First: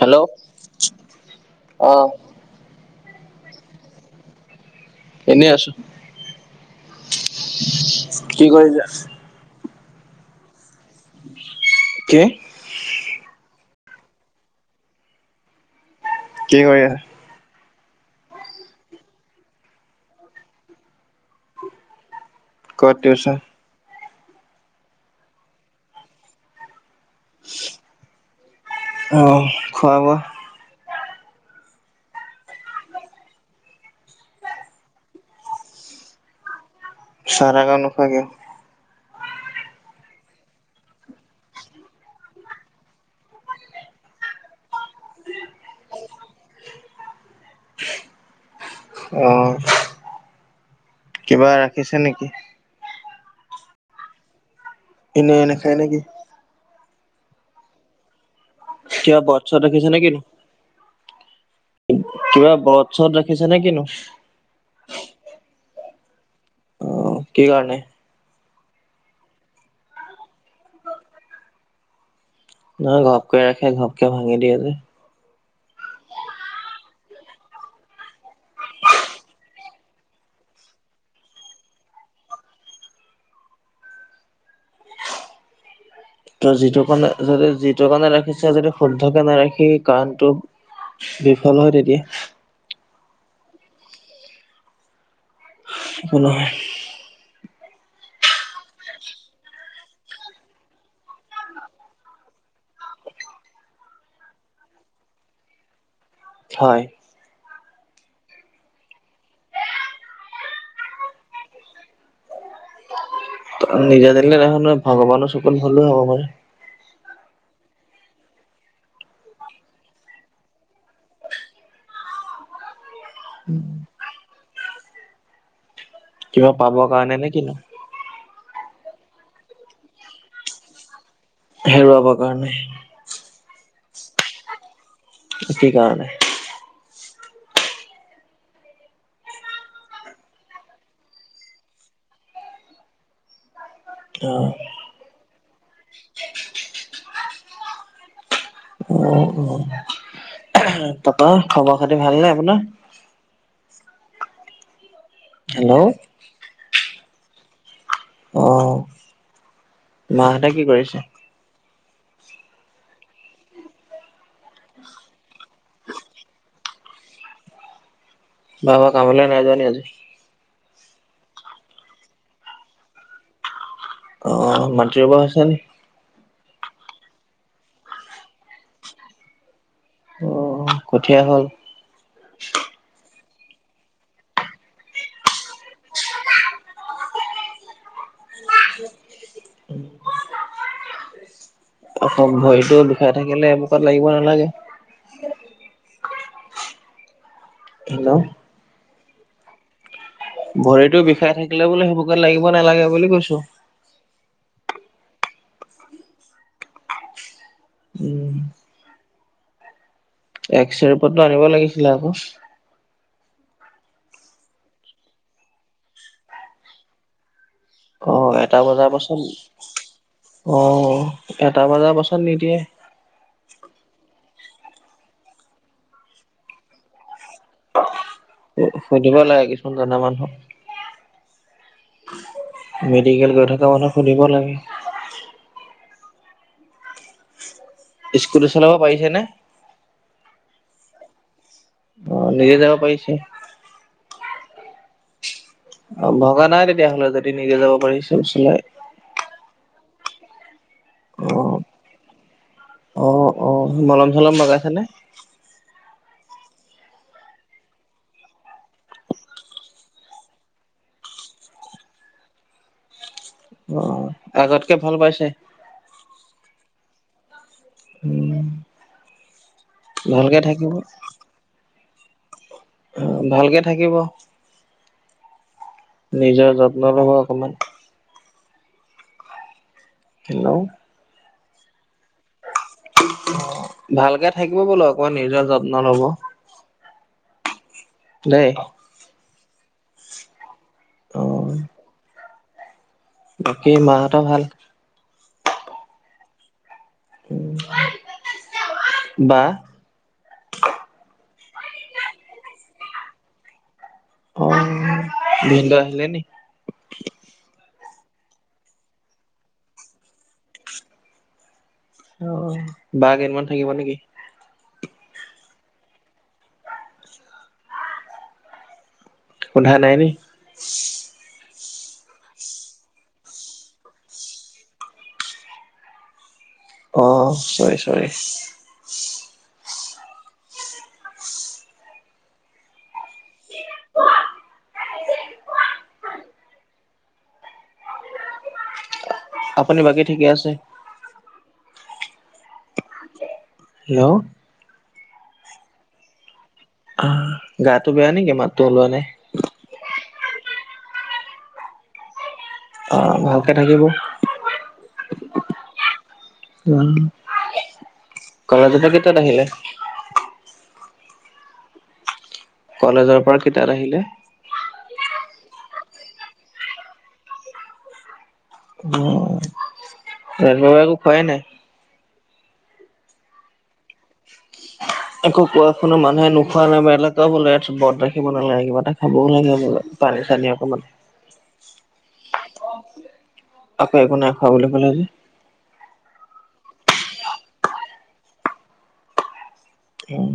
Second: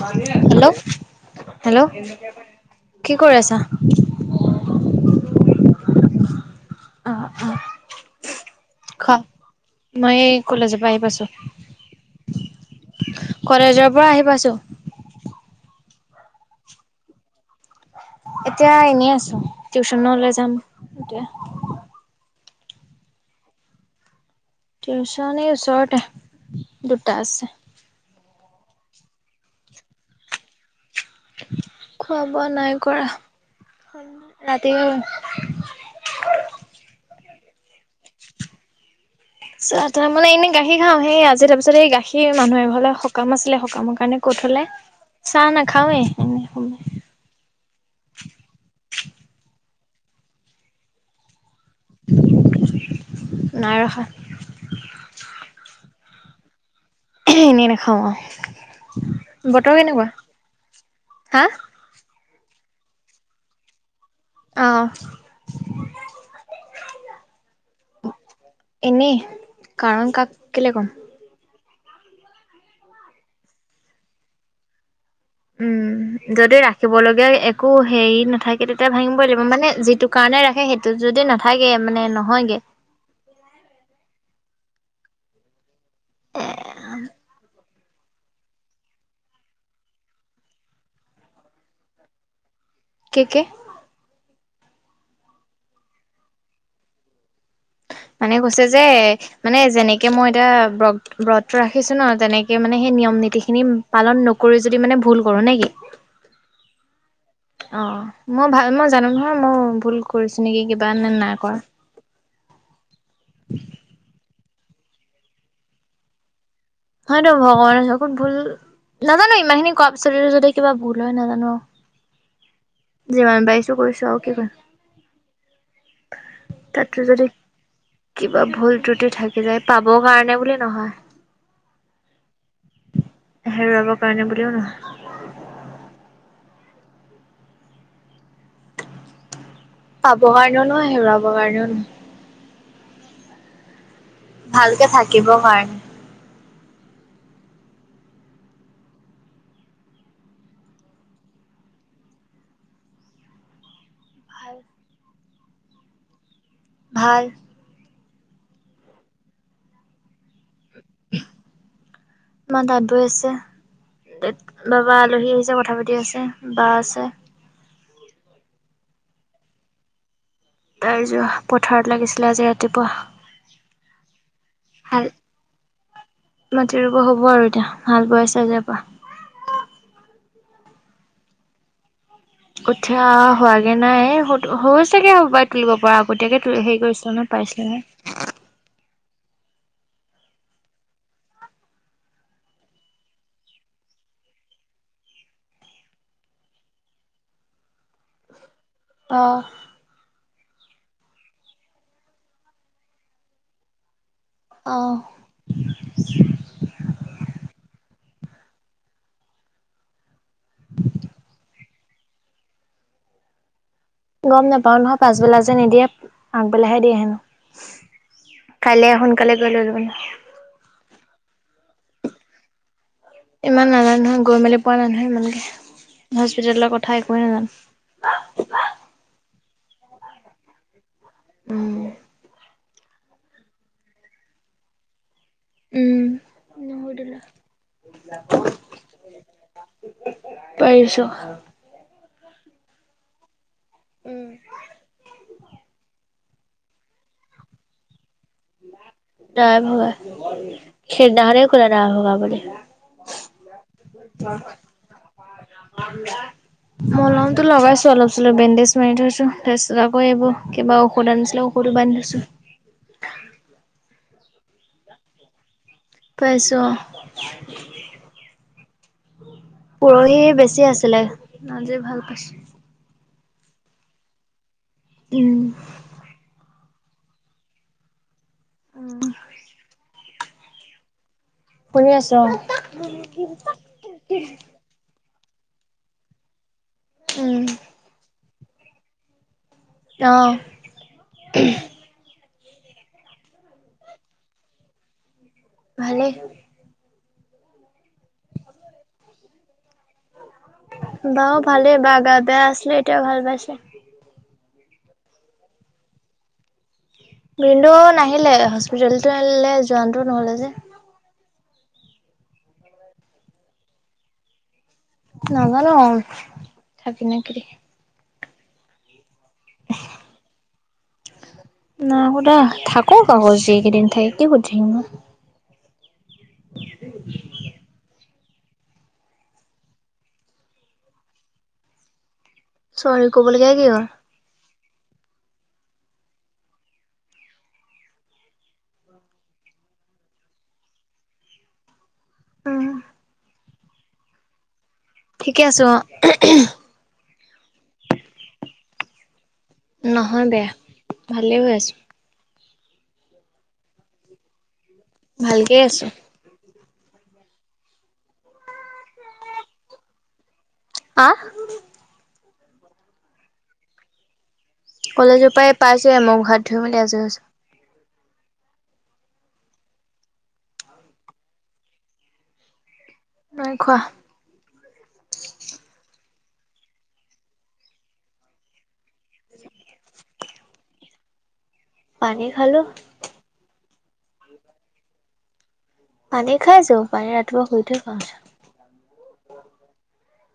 Hello hello. অ কি কৰি আছা? এনেই আছো অ অ কি কৰিছা? খ মই কলেজৰ পৰা আহি পাইছো কি? কলেজৰ পৰা আহি পাইছোঁ। কি কৰি? এতিয়া এনেই আছো। টিউচনলৈ যাম এতিয়া। ক'ত? টিউচন ওচৰতে দুটা আছে। অ খোৱা-বোৱা খোৱা বোৱা নাই কৰা ৰাতি। [unintelligible] [unintelligible] [unintelligible] তাৰ মানে এনেই গাখীৰ খাওঁ। সেই আজি তাৰপিছত এই গাখীৰ মানুহ এ ঘৰলে সকাম আছিলে সকামৰ কাৰণে ক'ত উম চাহ নাখাওঁ এনে। অ'। কিবা ৰাখিছে নেকি? নাই ৰাখা। এনেই নাখায় নেকি? নেনে খ [unintelligible] [unintelligible] কিবা বথ চত ৰাখিছে নেকি? হা কিবা বথ চত ৰাখিছে নে কিনো? আহ। আহ কি কাৰণে? এনেই কাৰণ কাক কেলে ক'ম? নহ ঘপকৈ ৰাখে ঘপকে ভাঙি দিয়ে যে। উম। যদি ৰাখিব লগগীয়া একো হেৰি নাথাকে তেতিয়া ভাঙিবই লাগিব মানে যিটো কাৰণে ৰাখে সেইটো যদি নাথাকে মানে নহয়গে। ত যিটো কাৰণে যদি যিটো কাৰণে ৰাখিছে যদি শুদ্ধকে নাৰাখি কাৰণটো বিফল হয় তেতিয়া। কেকে একো নহয়। মানে কৈছে যে মানে যেনেকে মই এতিয়া ব্ৰত ব্ৰত ৰাখিছো ন তেনেকে মানে সেই নিয়ম নীতি খিনি পালন নকৰি যদি মানে ভুল কৰো নে কি! হয়। অ মই ভাল মই জানো নহয় মই ভুল কৰিছো নেকি কিবা এ নাই কৰা নিজে জিলে দেখ ভগৱানৰ চকোন ভালে হ'ব পাৰে। হয় ন ভগৱানে য ভুল [unintelligible] নাজানো ইমান খিনি কোৱাৰ পিছত যদি কিবা ভুল হয় নাজানো। যিমান পাৰিছো কৰিছো আৰু কিমান কিবা তা, পাবৰ তে কাৰণে যদি নে কিনো? কিবা ভুল দুইটো থাকিলে পাবৰ কাৰণে বুলি নহয়। হেৰুৱাব ৰ কাৰণে হেৰুৱাব কাৰণে বুলিও নহ কি কাৰণে পাব কাৰণেও নহ হে উৰাব কাৰণেও নহয়। অ', ভালকে থাকিব কাৰণে। অ, তাপৰা খবৰ খাতি ভাল নে আপোনাৰ? হেল্ল', ভাল অহ, মাহতে কি কৰিছে। মা তাত বৈ আছে। বাবা আলহী আহিছে কথা পাতি আছে বা আছে। বাবা কামলে নাই যোৱাানি আজি। নাই যোৱা পথাৰত লাগিছিল আজি ৰাতিপুৱা অ, হাল মাটিব হৈছে নে। মাটি ৰুব হ'ব আৰু এতিয়া হাল বোৱাইছে যেনেবা অ', কঠীয়া হ'ল? কঠিয়া হোৱাগে নাই হৈছোগে বাই তুলিব পৰা আগতীয়াকে ত হেৰি কৰিছিল নয় পাইছিলে নহয়। উ [unintelligible] অক ভৰিটো দুখাই থাকিলেোকত লাগিব নালাগে। হেল্ল', অ', ভৰিতো বিষাই থাকিলে বোলে সেইবোৰকত লাগিব নালাগে বুলি কৈছো অ' উম, এক্সে ৰিপৰ্ট টো আনিব লাগিছিলে আকৌ। গম নাপাও নহয় পাছবেলা যে নিদিয়ে আগবেলাাহে দিয়ে হেনো। অ, এটা কাইলে বজাৰ সোনকালে গৈ লৈ ল'ব ন পাছত অ, এটা বজাৰ পাছত নিদিয়ে ইমান নাজানো নহয় গৈ মেলি পোৱা নাই নহয় ইমানৈকে হস্পিতেলৰ কথা একোৱেইে নাজানো। সুধিব লাগে কিছুমান জনা মানুহক উম। মেডিকেল গৈ থকা মানুহক সুধিব লাগে। উম, নুসুধিলোঁ। স্কুটী চলাব পাৰিছে নে। পাইছো। অ, নিজে যাব পাৰিছে। উম, অ', ভগা নাই তেতিয়াহ'লে, যদি নিজে যাব পাৰিছে স্কুটি চলাই অ', খেৰ অ নাহান খলা ন হা বুলিলে অ অ মলম চলম ভ লগাইছে নে? আ [unintelligible] মলম টো লগাইছো অলপ চলপ বেণ্ডেজ মাৰি থৈছো তাৰপিছত আকৌ এইবোৰ কিবা ঔষধ আনিছিলো ঔষধ বান্ধছো অ আগতকে ভাল পাইছে। পাইছো, অ,। উম পৰহি ভালকে বেছি থাকিব আছিলে আজি ভাল। আছে। অ ভালকে থাকিব। উম। নিজৰ যত্ন ল'ব অকমাণ। উম। হেল্লো'। পঢ়ি আছো, অ,। ভালকে থাকিব বোলো অকমান নিজৰ যত্ন ল'ব। উম। দেই। অহ। অহ বাকী মাহঁত ভাল। ভালে। উম। বা বাও ভালে, বা গা বেয়া আছিলে, এতিয়াও ভাল পাইছে। অ ভিন্দ আহিলে নেকি? ভিন্দু নাহিলে। হস্পিতেলতলো যোৱানটো নহ'লে যে। অ, বা কেইদিনমান থাকিব নেকি? নাজানো থাকি নেকি কি তাক। সোধা নাইনি। নাই কতা থাকো ক'বলৈ। অ চৰি চৰি। চৰি ক'বলগীয়া কি অ। আপুনি বাকী ঠিকে আছে। উম। হেল্লো'। ঠিকে আছো, অ,। গাটো বেয়া নেকি? মাততো ওলোৱা নাই? নহয় বেয়া ভালে হৈ আছো। ভালকে থাকিব। ভালকে আছো। [unintelligible] আহ। কলেজৰ পৰা কেইটাত আহিলে। কলেজ পৰা পাইছোৱে মোক হাত ধূই মানে আজোৰি হৈছো। উম, ৰাতিপুৱাৰ পৰা একো খুৱাই নাই। নাই খোৱা। আকৌ কোৱা শুনো মানুহে নোখোৱা বেমাৰৰ তই বোলে ইয়াত ব্ৰত ৰাখিব নালাগে। কিবা এটা খাবও লাগে। পানী, চানি অকমান। পানী খালো। আকৌ একো নাই খোৱা বুলি ক'লে যে পানী খাইছো পানী ৰাতিপুৱা শুই উঠি খাওঁ। উম।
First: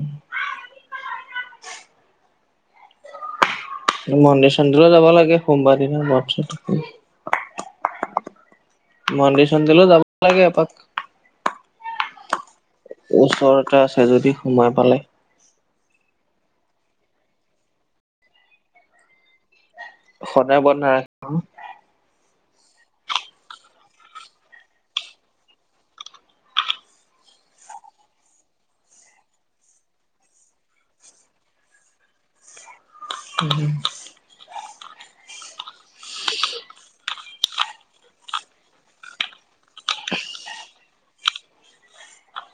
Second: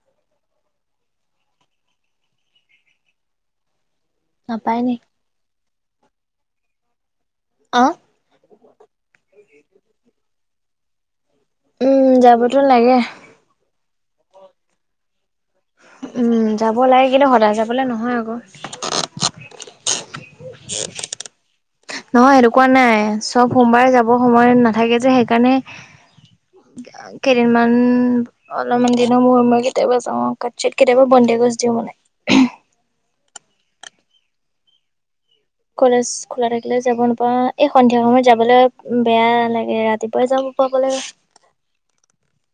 মন্দিৰ নাপায় চন্দিৰো নি যাব লাগে সোমবাৰ দিনা ব্ৰত ৰাখিব লাগে। অ', মন্দিৰ চন্দিৰলৌ যাব লাগে এপাক। উম, যাবতো লাগে। তই যদি সোনা পালে উম, যাব লাগে, কিন্তু সদায় যাবলে নহয় আকৌ। সদায় বন্ধ নাৰাখে ন। নহয় সেতোকুৱা নাই, চব সোমবাৰে যাব সময় নাথাকে যে, সেইকাৰণে কেইদিনমান অলপমান দিনৰ মূৰত মাজতে এবাৰ যাওঁ, তাৰপিছত কেতিয়াবা বন্ধই [unintelligible] দিওঁ মানে। উম, কলেজ খোলা থাকিলে যাব নাপাওঁ, এই সন্ধিয়া সময়ত যাবলৈ বেয়া লাগে, ৰাতিপুৱাই যা -ব লাগে। [unintelligible]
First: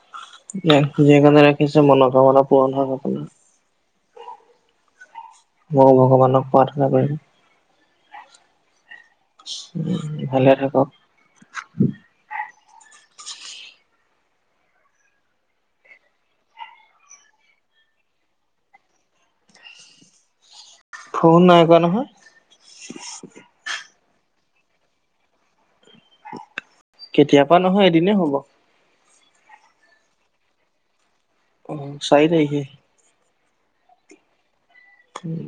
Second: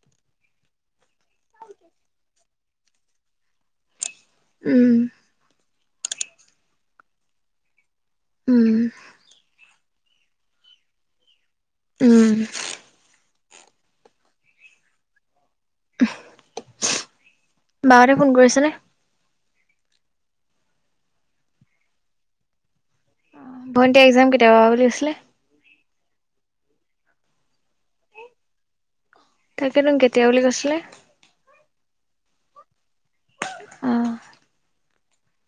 [unintelligible] ৰাখিছে মনোকামনা পূৰণ হওক [unintelligible] উম। মই ভগৱানক প্ৰাৰ্থনা কৰিম। উম। উম, ভালে থাকক। উম। বাহঁতে ফোন কৰিছেনে? ফোন নাই কৰা নহয়। এগজাম কেতিয়া পৰা আছিলে? কেতিয়াবা নহয়, এদিনেই হ'ব। [unintelligible] কেতিয়া বুলি কৈছিলে? অ', চাৰি তাৰিখে। অ', উম।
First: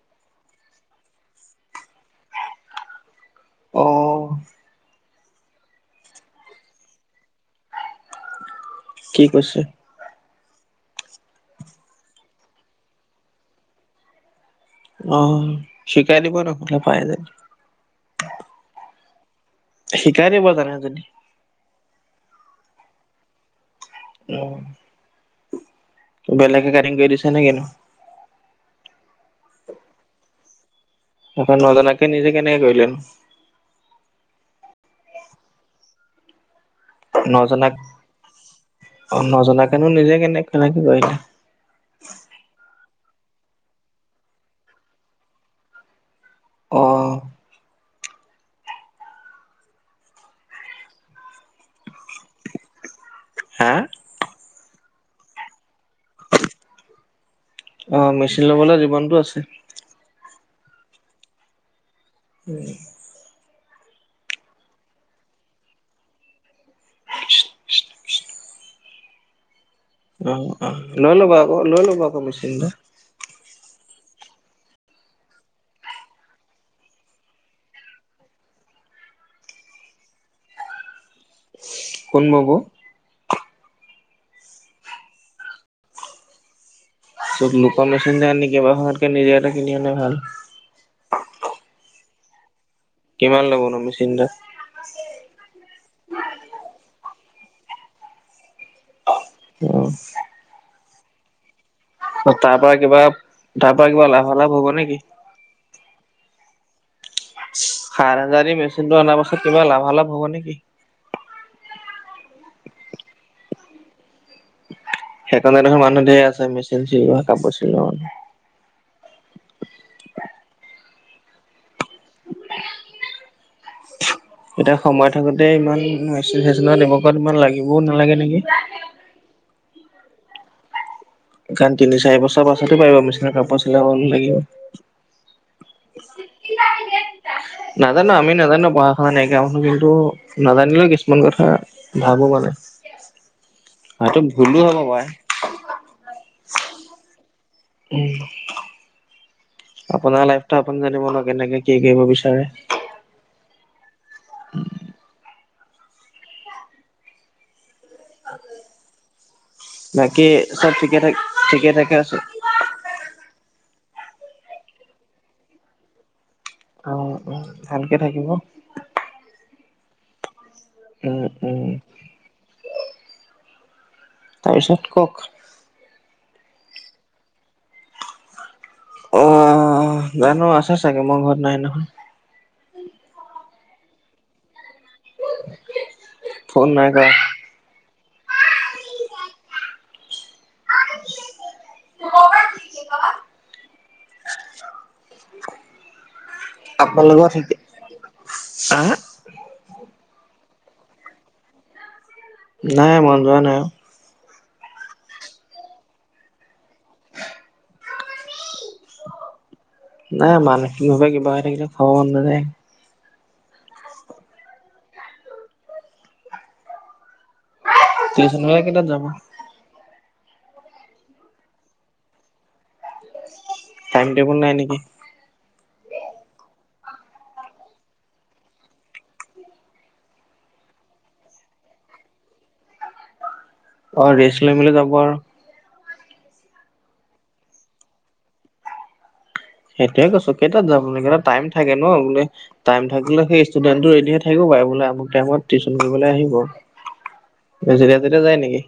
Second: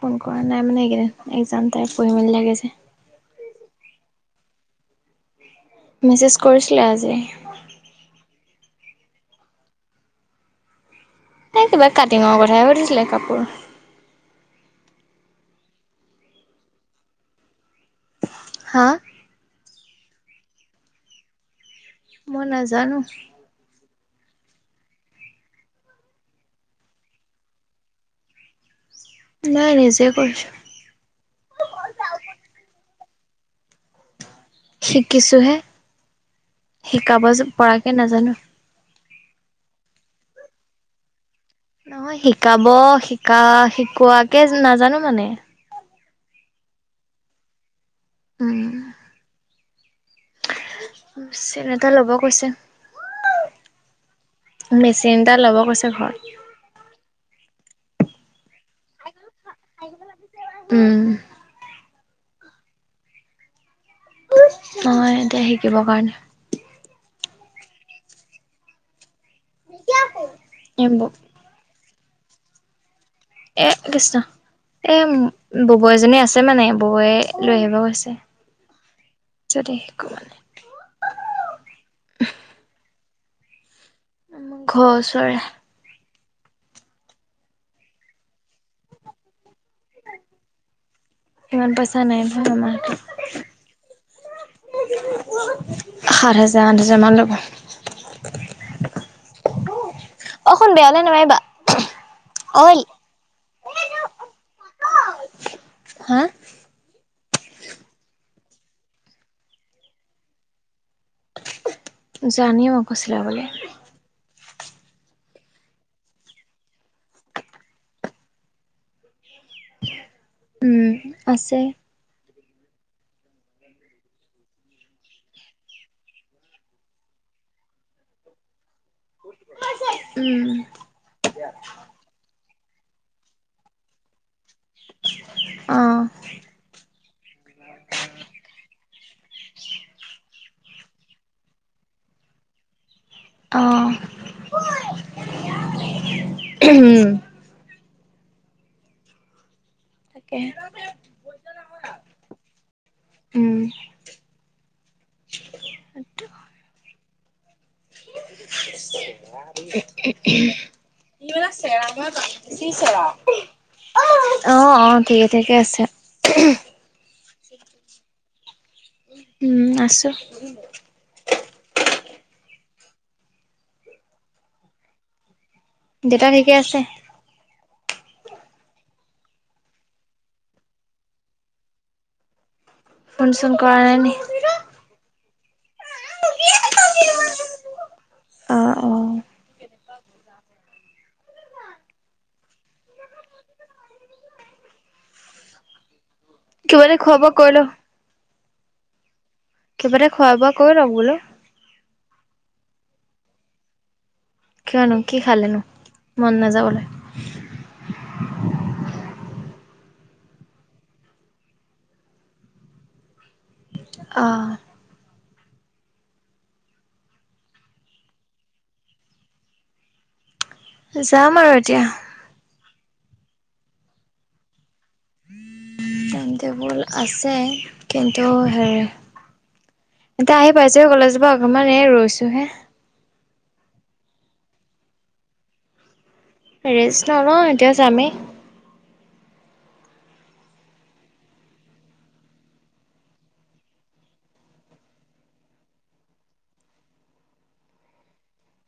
ফোন কৰা নাই মানে এইকেইদিন, এগজাম তাইম পঢ়িবলৈ লাগে যে। অ', মেছেজ কৰিছিলে আজি। কি কৈছে? এই কিবা কাটিঙৰ কথাই সুধিছিলে কাপোৰ। অ', শিকাই দিব নহ'লে, পাৰে যদি হা? শিকাই দিব জানে যদি। মই নাজানো। অ', বেলেগে কাটিং কৰি দিছে নে? [unintelligible] নাই, নিজেই কৰিছোঁ। সেইখন নজনাকে নিজে কেনেকে কৰিলেনো? শিকিছোহে, শিকাব নজনাক পৰাকে নাজানো। নজনাকেনো নিজে কেনেক, কেনেক কৰিলে? নহয়, শিকাব শিকা শিকোৱাকে নাজানো মানে। অ'। উম, মেচিন এটা ল'ব কৈছে। হা? মেচিন এটা ল'ব কৈছে ঘৰত। অ', মেচিন ল'বলৈ জীৱনটো আছে। উম, উম। অ এতিয়া শিকিবৰ কাৰণে অ, অ, লৈ ল'বা আকৌ লৈ ল'বা আকৌ মেচিন এটা। এ কৃষ্ণ এ ববৈ এজনী আছে মানে বৈয়ে লৈ আহিব গৈছে। যদি শিকো মানে। কোন বাব ঘৰ ওচৰে। ত, লোকৰ মেচিন আনি কেইবাখনতকে নিজে এটা কিনি অনাই ভাল ইমান পইচা নাই নহয় আমাৰ হাতত কিমান ল'ব ন মেচিনটো সাত হাজাৰ আঠ হাজাৰ মান লব। অ', সোন বেয়ালে নামাইবা তাৰ পৰা কিবা তাৰ পৰা কিবা লাভালাভ হব নেকি? হাঁ সাত হাজাৰ মেচিনটো অনাৰ পাছত কিবা লাভালাভ হব নেকি। জানি ও আকৌ চিলাবলে। সেইকাৰণে দেখোন মানুহ ধেই আছে মেচিন চিলোৱা কাপোৰ চিলোৱা মানুহ। উম, আছে। এতিয়া সময় থাকোতে ইমান মেচিন চেচিনত এইবোৰ কৰাত মান লাগিবও নালাগে নেকি। উম, কাৰণ তিনি চাৰি বছৰ পাছতো পাৰিব মেচিনত কাপোৰ চিলাব লাগিব। অ [unintelligible] [inaudible] নাজানো আমি নাজানো পঢ়া শুনা নাইকিয়া মানুহ কিন্তু নাজানিলেও কিছুমান কথা ভাবো মানে অ হয়টো ভুলো হ'ব পাৰে। উম, আপোনাৰ তাকে লাইফটো আপুনি জানিব ন কেনেকে কি কৰিব বিচাৰে। উম, টোটো [inaudible] অ', থাক এইবিলাক ঠিকে চেৰা থাকে আছে মই কি চেৰা অ - অ ঠিকে - ঠিকে আছে। অ, উম, ভালকে থাকিব। উম আছো। উম উম তাৰপিছত কওক দেউতা ঠিকে আছে। অ, জানো আছো চাগে মই ঘৰত নাই নহয়। ফোন চোন কৰা নাই নি ফোন নাই কৰা। অহ, অ, [unintelligible] [inaudible] কিবা এটা খোৱা আপোনালোকৰ বোৱা ঠিকে কৈল আহ কৈ লক বোলো নাই মন যোৱা নাই অ, কিয়নো কি খালেনো মন নাযাবলৈ নাই মানসিকভাৱে কিবা হৈ থাকিলে খাব মন নাযায় আহ টিউচনলে কেইটাত যাব যাম আৰু এতিয়া। টাইম টেবুল নাই নেকি? টাইম টেবুল আছে, কিন্তু হেৰি এতিয়া আহি পাইছো হে কলেজৰ পৰা অকণমান ৰৈছোহে। অ ৰেষ্ট লৈ মেলি যাব আৰু। ৰেছ নলও এতিয়া যামে। সেইটোয়ে কৈছো কেইটাত যাম টাইম থাকে নো টাইম থাকিলে সেই ষ্টুডেন্টটো ৰেডিহে থাকিব বোলে আমুক টাইমত টিউচন কৰিবলৈ আহিব। জৰিয়াজৰে যায় নেকি?